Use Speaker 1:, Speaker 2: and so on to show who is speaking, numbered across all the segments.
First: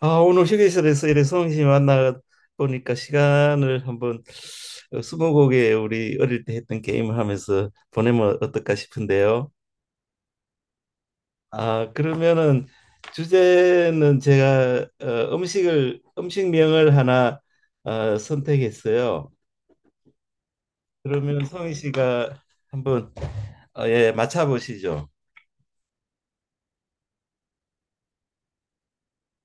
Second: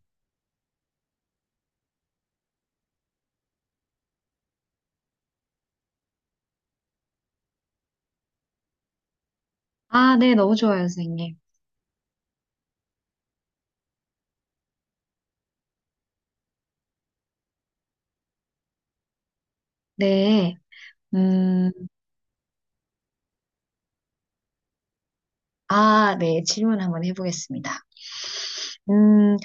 Speaker 1: 아, 오늘 휴게실에서 이래 성희 씨 만나 보니까 시간을 한번 스무고개 우리 어릴 때 했던 게임을 하면서 보내면 어떨까 싶은데요.
Speaker 2: 아, 네, 너무 좋아요, 선생님.
Speaker 1: 아, 그러면은 주제는 제가 음식을 음식명을 하나 선택했어요.
Speaker 2: 네.
Speaker 1: 그러면
Speaker 2: 음,
Speaker 1: 성희 씨가 한번 어, 예, 맞춰 보시죠.
Speaker 2: 아, 네, 질문 한번 해보겠습니다. 음,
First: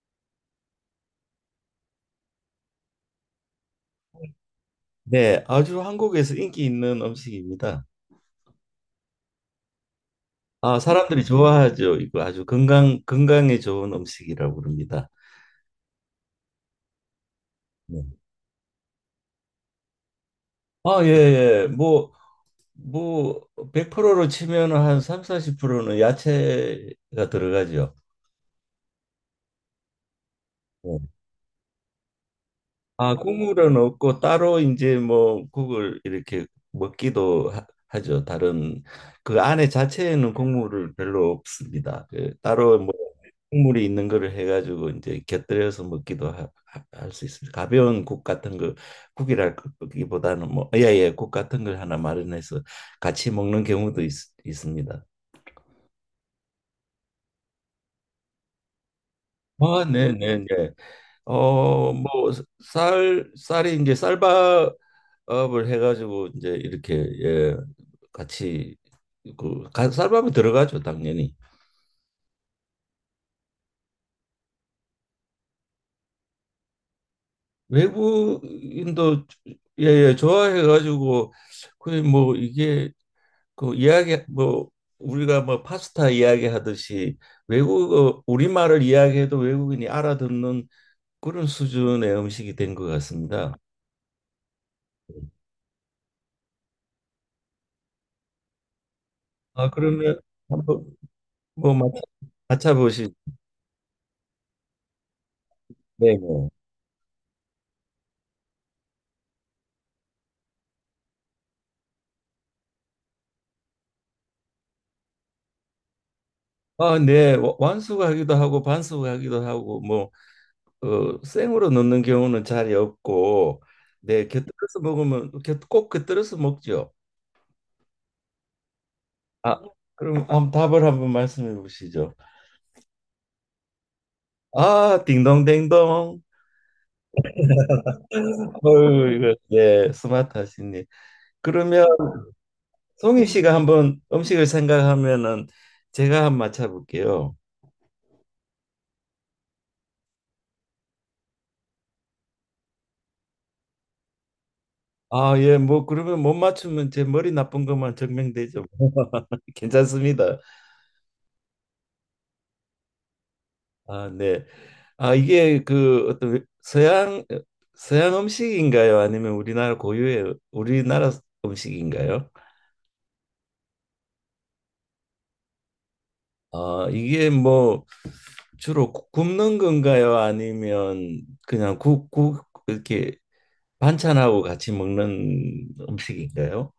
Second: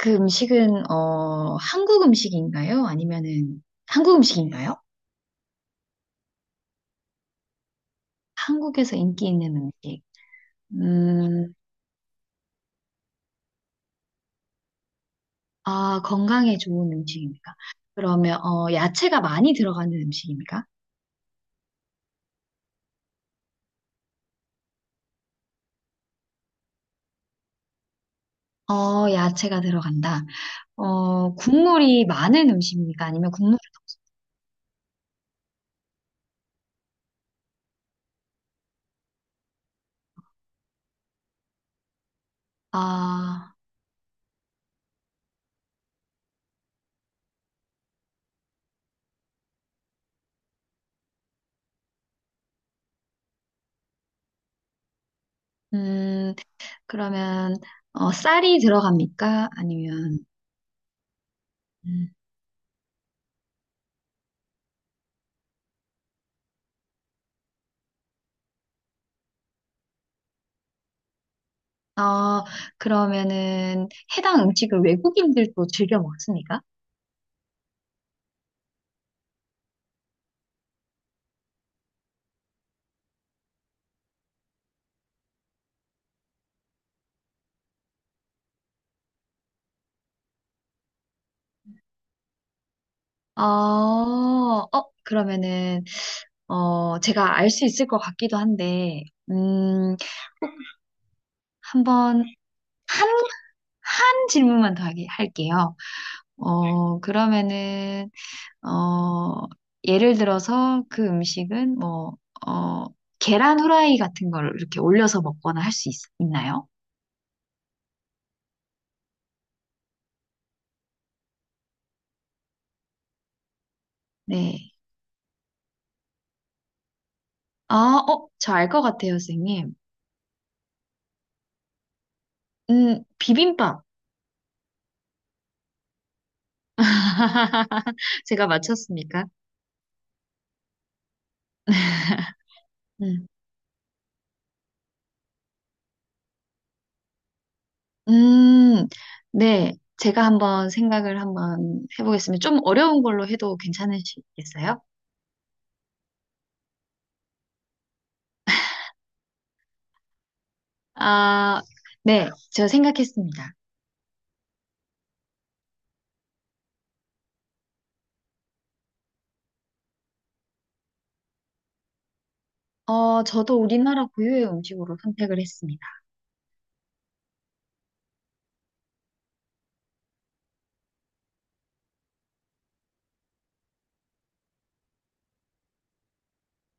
Speaker 2: 그 음식은, 한국 음식인가요? 아니면은, 한국 음식인가요?
Speaker 1: 네, 아주 한국에서 인기 있는 음식입니다.
Speaker 2: 한국에서 인기 있는 음식.
Speaker 1: 아, 사람들이
Speaker 2: 음,
Speaker 1: 좋아하죠. 이거 아주 건강에 좋은 음식이라고 그럽니다.
Speaker 2: 아, 건강에 좋은 음식입니까?
Speaker 1: 네.
Speaker 2: 그러면, 야채가 많이 들어가는 음식입니까?
Speaker 1: 아, 예, 예. 뭐, 뭐, 100%로 치면 한 3, 40%는 야채가 들어가죠.
Speaker 2: 야채가 들어간다.
Speaker 1: 네.
Speaker 2: 국물이 많은 음식입니까?
Speaker 1: 아,
Speaker 2: 아니면 국물,
Speaker 1: 국물은 없고 따로 이제 뭐 국을 이렇게 먹기도 하죠. 다른 그 안에 자체에는 국물을 별로 없습니다. 그 따로 뭐
Speaker 2: 아,
Speaker 1: 국물이 있는 거를 해가지고 이제 곁들여서 먹기도 할 수 있습니다. 가벼운 국 같은 거 국이라기보다는 뭐 예예 국 같은 걸 하나 마련해서 같이 먹는 경우도 있습니다.
Speaker 2: 음, 그러면 쌀이 들어갑니까?
Speaker 1: 아, 네,
Speaker 2: 아니면
Speaker 1: 네, 네. 어, 뭐
Speaker 2: 음,
Speaker 1: 쌀이 이제 쌀밥을 해가지고 이제 이렇게 예, 같이 쌀밥이 들어가죠, 당연히.
Speaker 2: 어, 그러면은 해당 음식을 외국인들도 즐겨 먹습니까?
Speaker 1: 외국인도 예, 예, 좋아해가지고 그 뭐 이게 그 이야기 뭐 우리가 뭐 파스타 이야기하듯이 외국어 우리말을 이야기해도 외국인이 알아듣는 그런 수준의 음식이 된 것 같습니다.
Speaker 2: 어. 그러면은 제가 알 수 있을 것 같기도 한데.
Speaker 1: 아,
Speaker 2: 음,
Speaker 1: 그러면 한번 뭐
Speaker 2: 한번
Speaker 1: 맞춰
Speaker 2: 한,
Speaker 1: 보시죠.
Speaker 2: 한 질문만 더 하게 할게요.
Speaker 1: 네네.
Speaker 2: 그러면은 어, 예를 들어서 그 음식은 뭐 어, 계란 후라이 같은 걸 이렇게 올려서 먹거나 할 수 있나요?
Speaker 1: 아, 네. 완숙하기도 하고 반숙하기도 하고 뭐 생으로 넣는 경우는 잘 없고 네,
Speaker 2: 네.
Speaker 1: 곁들여서 먹으면 꼭 곁들여서 먹죠.
Speaker 2: 아, 저 알 것 같아요,
Speaker 1: 아,
Speaker 2: 선생님.
Speaker 1: 그럼 한번 답을 한번 말씀해 보시죠.
Speaker 2: 비빔밥.
Speaker 1: 아, 딩동댕동.
Speaker 2: 제가
Speaker 1: 어유
Speaker 2: 맞췄습니까?
Speaker 1: 이거 예, 스마트하시니. 그러면 송희
Speaker 2: 음.
Speaker 1: 씨가 한번 음식을 생각하면은 제가 한번 맞춰볼게요.
Speaker 2: 음, 네. 제가 한번 생각을 한번 해보겠습니다. 좀 어려운 걸로 해도 괜찮으시겠어요?
Speaker 1: 아, 예, 뭐 그러면 못 맞추면 제 머리 나쁜 것만 증명되죠. 괜찮습니다.
Speaker 2: 아, 네. 저 생각했습니다.
Speaker 1: 아, 네. 아, 이게 그 어떤 서양 음식인가요? 아니면 우리나라 고유의 우리나라 음식인가요?
Speaker 2: 저도 우리나라 고유의 음식으로 선택을 했습니다.
Speaker 1: 아, 이게 뭐 주로 굽는 건가요? 아니면 그냥 국 이렇게 반찬하고 같이 먹는 음식인가요?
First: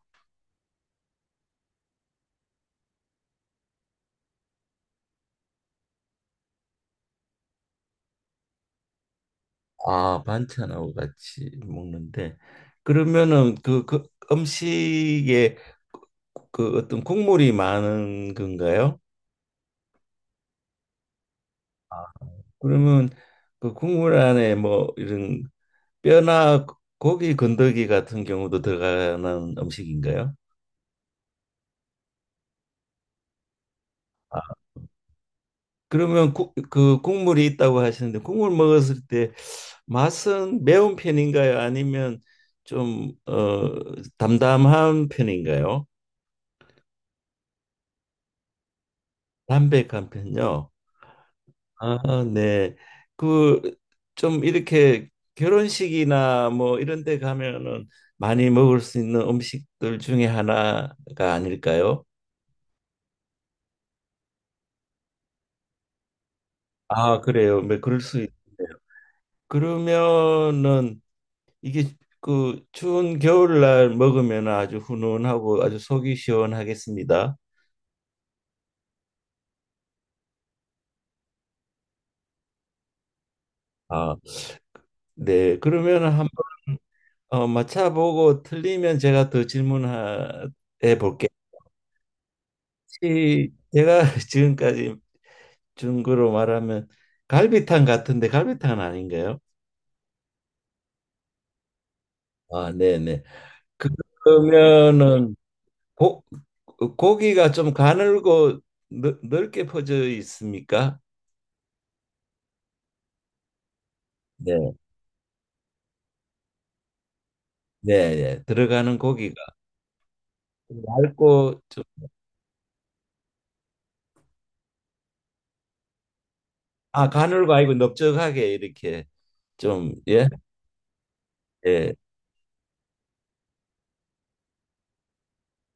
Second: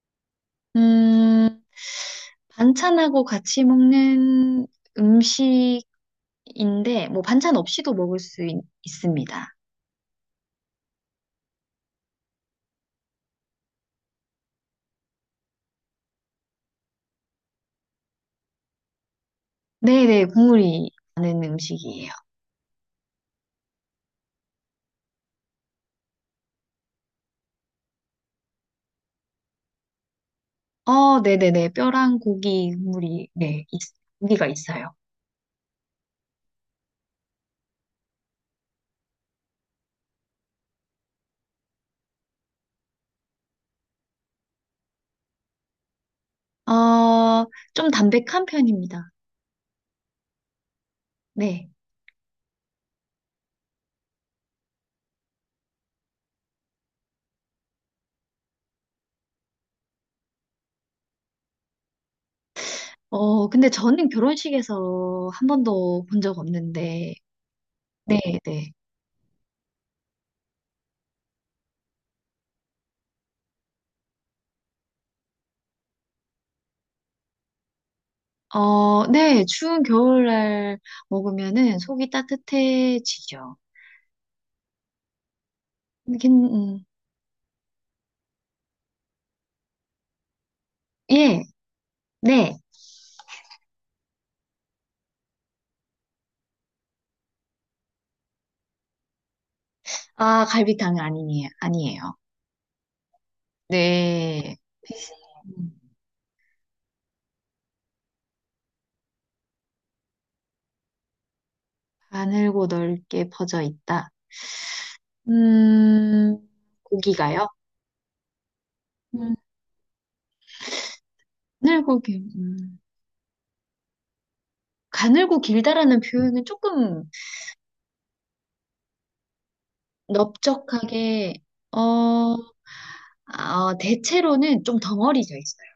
Speaker 2: 음, 반찬하고 같이 먹는 음식인데, 뭐, 반찬 없이도 먹을 수 있습니다.
Speaker 1: 아, 반찬하고 같이 먹는데 그러면은 그 음식에 그 그 어떤 국물이 많은 건가요?
Speaker 2: 네네, 국물이 나는 음식이에요.
Speaker 1: 그러면 그 국물 안에 뭐 이런 뼈나 고기 건더기 같은 경우도 들어가는 음식인가요?
Speaker 2: 어, 네네네, 뼈랑 고기 국물이, 네,
Speaker 1: 아,
Speaker 2: 고기가 있어요.
Speaker 1: 그러면 국, 그 국물이 있다고 하시는데 국물 먹었을 때 맛은 매운 편인가요? 아니면 좀 담담한 편인가요?
Speaker 2: 어, 좀 담백한 편입니다.
Speaker 1: 담백한 편요?
Speaker 2: 네.
Speaker 1: 아, 네. 그 좀 이렇게 결혼식이나 뭐 이런 데 가면은 많이 먹을 수 있는 음식들 중에 하나가 아닐까요?
Speaker 2: 어, 근데 저는 결혼식에서 한 번도 본 적 없는데.
Speaker 1: 아, 그래요. 뭐 그럴 수 있네요.
Speaker 2: 네네.
Speaker 1: 그러면은 이게 그 추운 겨울날 먹으면 아주 훈훈하고 아주 속이 시원하겠습니다.
Speaker 2: 어, 네, 추운 겨울날 먹으면은 속이 따뜻해지죠.
Speaker 1: 아, 네. 그러면은 한번
Speaker 2: 긴, 음,
Speaker 1: 맞춰보고 틀리면 제가 더 질문해 볼게요.
Speaker 2: 예. 네.
Speaker 1: 혹시 제가 지금까지 중국으로 말하면 갈비탕 같은데 갈비탕은 아닌가요?
Speaker 2: 아, 갈비탕 아니에요. 아니에요.
Speaker 1: 아, 네네.
Speaker 2: 네.
Speaker 1: 그러면은
Speaker 2: 음.
Speaker 1: 고, 고기가 좀 가늘고 넓게 퍼져 있습니까?
Speaker 2: 가늘고 넓게 퍼져 있다.
Speaker 1: 네,
Speaker 2: 음, 고기가요?
Speaker 1: 네, 네. 들어가는 고기가
Speaker 2: 음.
Speaker 1: 얇고 좀,
Speaker 2: 가늘고 길, 음. 가늘고 길다라는 표현은 조금
Speaker 1: 아, 가늘고 아니고 넓적하게 이렇게 좀, 예,
Speaker 2: 넓적하게,
Speaker 1: 예.
Speaker 2: 어, 아, 대체로는 좀 덩어리져 있어요.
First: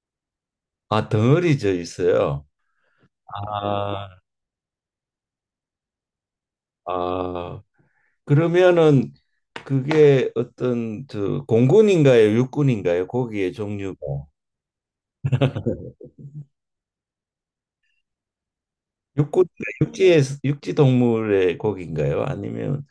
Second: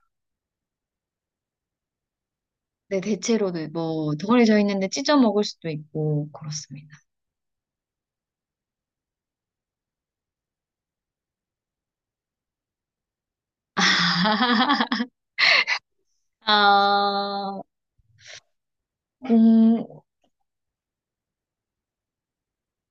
Speaker 1: 아, 덩어리져 있어요.
Speaker 2: 네, 대체로는
Speaker 1: 아,
Speaker 2: 뭐, 덩어리져 있는데 찢어 먹을 수도 있고, 그렇습니다.
Speaker 1: 아, 그러면은 그게 어떤 저 공군인가요? 육군인가요? 고기의 종류가.
Speaker 2: 아,
Speaker 1: 육고
Speaker 2: 공,
Speaker 1: 육지에 육지 동물의 고기인가요? 아니면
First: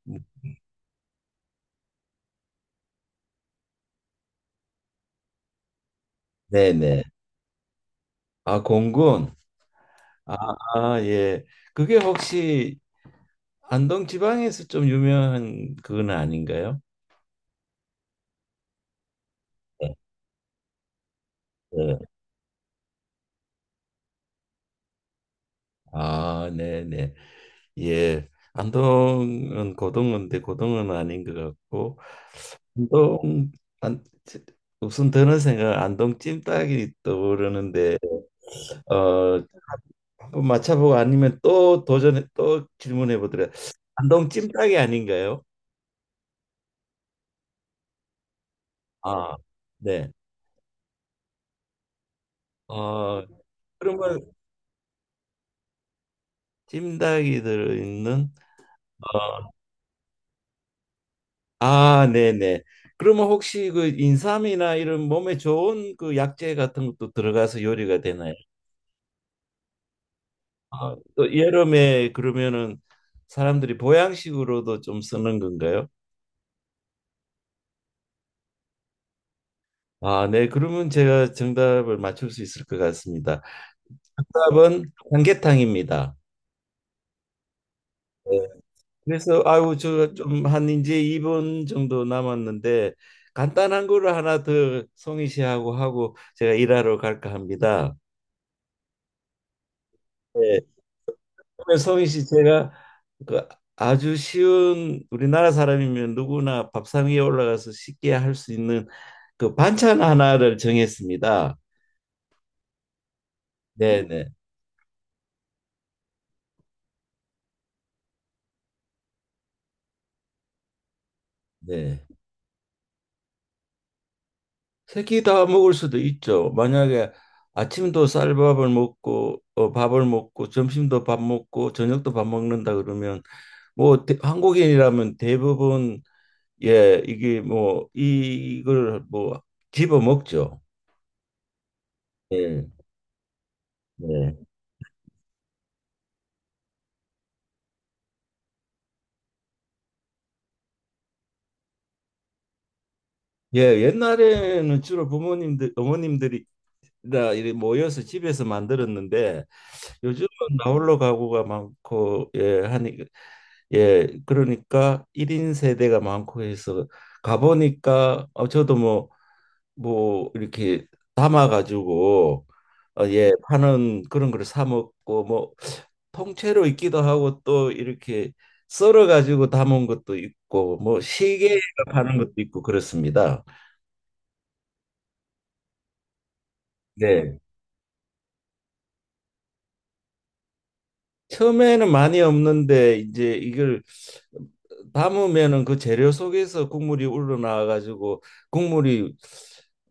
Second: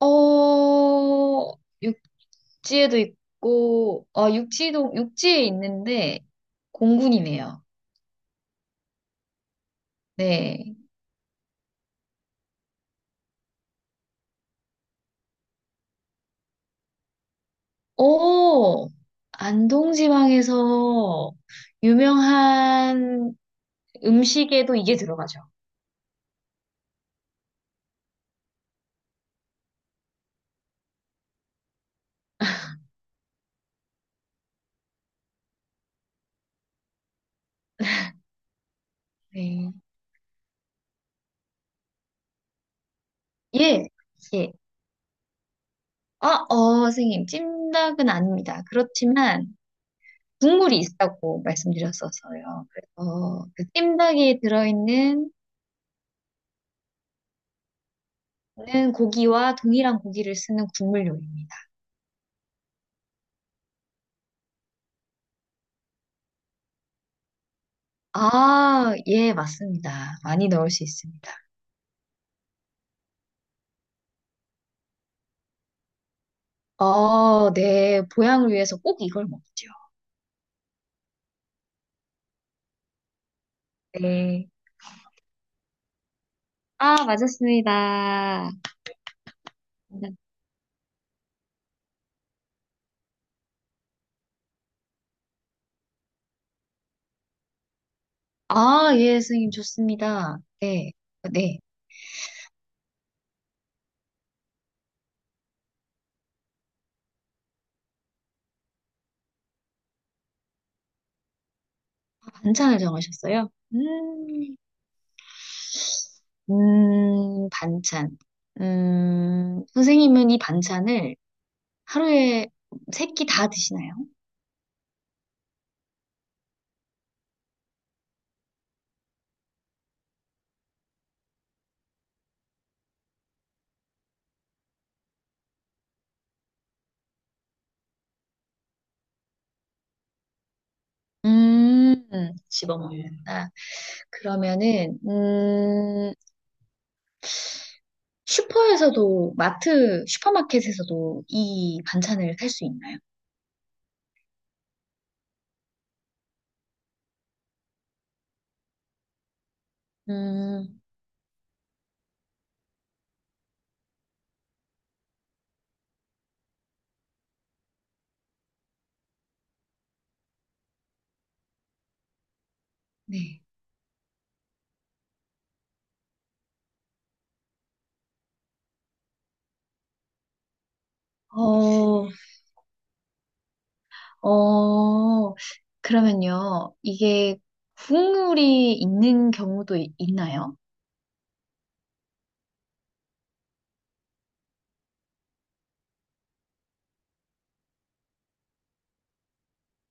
Speaker 2: 어, 육지에도 있고, 어, 육지에 있는데,
Speaker 1: 네네.
Speaker 2: 공군이네요.
Speaker 1: 아 공군. 아,
Speaker 2: 네.
Speaker 1: 아, 예. 그게 혹시 안동 지방에서 좀 유명한 그건 아닌가요?
Speaker 2: 오,
Speaker 1: 네.
Speaker 2: 안동지방에서
Speaker 1: 네.
Speaker 2: 유명한 음식에도 이게 들어가죠.
Speaker 1: 아 네네. 예. 안동은 고등어인데 고등어는 아닌 것 같고 안동 안 무슨 드는 생각 안동 찜닭이 떠오르는데 어
Speaker 2: 네.
Speaker 1: 한번 맞춰보고 아니면 또 도전해 또 질문해 보더라.
Speaker 2: 예,
Speaker 1: 안동
Speaker 2: 예.
Speaker 1: 찜닭이 아닌가요?
Speaker 2: 아, 어, 선생님, 찜닭은 아닙니다.
Speaker 1: 아,
Speaker 2: 그렇지만
Speaker 1: 네.
Speaker 2: 국물이 있다고 말씀드렸었어요.
Speaker 1: 어,
Speaker 2: 그래서 그
Speaker 1: 그러면
Speaker 2: 찜닭에 들어있는
Speaker 1: 찜닭이 들어있는
Speaker 2: 는
Speaker 1: 어,
Speaker 2: 고기와 동일한 고기를 쓰는 국물 요리입니다.
Speaker 1: 아, 네네. 그러면 혹시 그 인삼이나 이런 몸에 좋은 그 약재 같은 것도 들어가서 요리가 되나요?
Speaker 2: 아, 예, 맞습니다. 많이 넣을 수
Speaker 1: 아,
Speaker 2: 있습니다.
Speaker 1: 또 여름에 그러면은 사람들이 보양식으로도 좀 쓰는 건가요?
Speaker 2: 어, 네, 보양을 위해서 꼭 이걸 먹죠.
Speaker 1: 아, 네. 그러면 제가 정답을 맞출 수 있을 것 같습니다.
Speaker 2: 네.
Speaker 1: 정답은 삼계탕입니다.
Speaker 2: 아, 맞았습니다.
Speaker 1: 그래서 아유 저 좀 한 이제 2분 정도 남았는데 간단한 거를 하나 더 송희 씨하고 하고 제가 일하러 갈까 합니다.
Speaker 2: 아, 예, 선생님, 좋습니다.
Speaker 1: 네.
Speaker 2: 네. 네.
Speaker 1: 그러면 송희 씨 제가 그 아주 쉬운 우리나라 사람이면 누구나 밥상 위에 올라가서 쉽게 할 수 있는 그 반찬 하나를 정했습니다.
Speaker 2: 반찬을 정하셨어요?
Speaker 1: 네, 네,
Speaker 2: 음. 반찬. 선생님은 이 반찬을
Speaker 1: 네.
Speaker 2: 하루에 세끼 다 드시나요?
Speaker 1: 세끼 다 먹을 수도 있죠. 만약에 아침도 쌀밥을 먹고 밥을 먹고 점심도 밥 먹고 저녁도 밥 먹는다 그러면 뭐 한국인이라면 대부분 예 이게 뭐 이걸 뭐 집어 먹죠.
Speaker 2: 음,
Speaker 1: 예.
Speaker 2: 집어 먹는다.
Speaker 1: 예.
Speaker 2: 그러면은, 슈퍼에서도, 마트, 슈퍼마켓에서도 이 반찬을 살 수 있나요?
Speaker 1: 예, 옛날에는 주로 부모님들 어머님들이 다 이렇게 모여서 집에서 만들었는데 요즘은
Speaker 2: 음,
Speaker 1: 나홀로 가구가 많고 예 하니 예, 그러니까 1인 세대가 많고 해서 가보니까 저도 뭐, 뭐 이렇게 담아가지고 어, 예,
Speaker 2: 네.
Speaker 1: 파는 그런 걸 사 먹고 뭐 통째로 있기도 하고 또 이렇게 썰어가지고 담은 것도 있고 뭐 시계
Speaker 2: 어,
Speaker 1: 파는 것도 있고 그렇습니다.
Speaker 2: 어, 그러면요.
Speaker 1: 네.
Speaker 2: 이게 국물이 있는 경우도 이- 있나요?
Speaker 1: 처음에는 많이 없는데 이제 이걸 담으면은 그 재료 속에서 국물이 우러나와 가지고 국물이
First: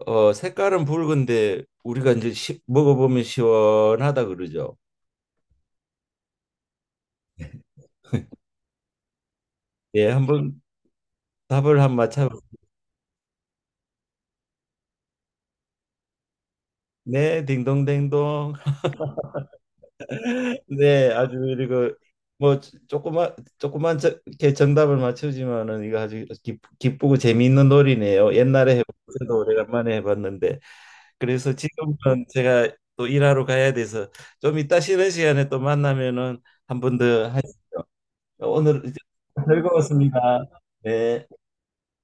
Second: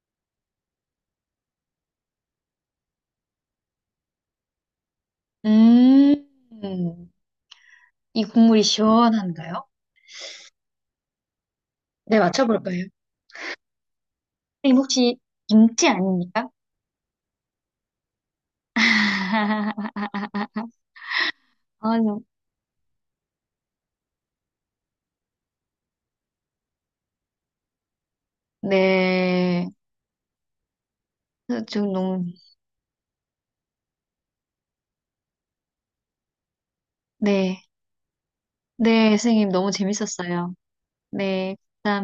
Speaker 1: 어 색깔은 붉은데 우리가 이제 먹어보면 시원하다 그러죠.
Speaker 2: 음, 이 국물이 시원한가요?
Speaker 1: 예, 한번 답을 한
Speaker 2: 네,
Speaker 1: 맞춰.
Speaker 2: 맞춰볼까요? 선생님 혹시 김치 아닙니까?
Speaker 1: 네, 딩동댕동. 네, 아주 그리고
Speaker 2: 아, 좀-
Speaker 1: 뭐 조그만 저- 이렇게 정답을 맞추지만은 이거 아주 기쁘고 재미있는 놀이네요. 옛날에 해봤어도
Speaker 2: 네.
Speaker 1: 오래간만에 해봤는데 그래서
Speaker 2: 좀
Speaker 1: 지금은
Speaker 2: 너무,
Speaker 1: 제가 또 일하러 가야 돼서 좀 이따 쉬는 시간에 또 만나면은 한 번 더
Speaker 2: 네.
Speaker 1: 하시죠. 오늘 이제
Speaker 2: 네, 선생님 너무
Speaker 1: 즐거웠습니다.
Speaker 2: 재밌었어요.
Speaker 1: 네.
Speaker 2: 네. 감사합니다.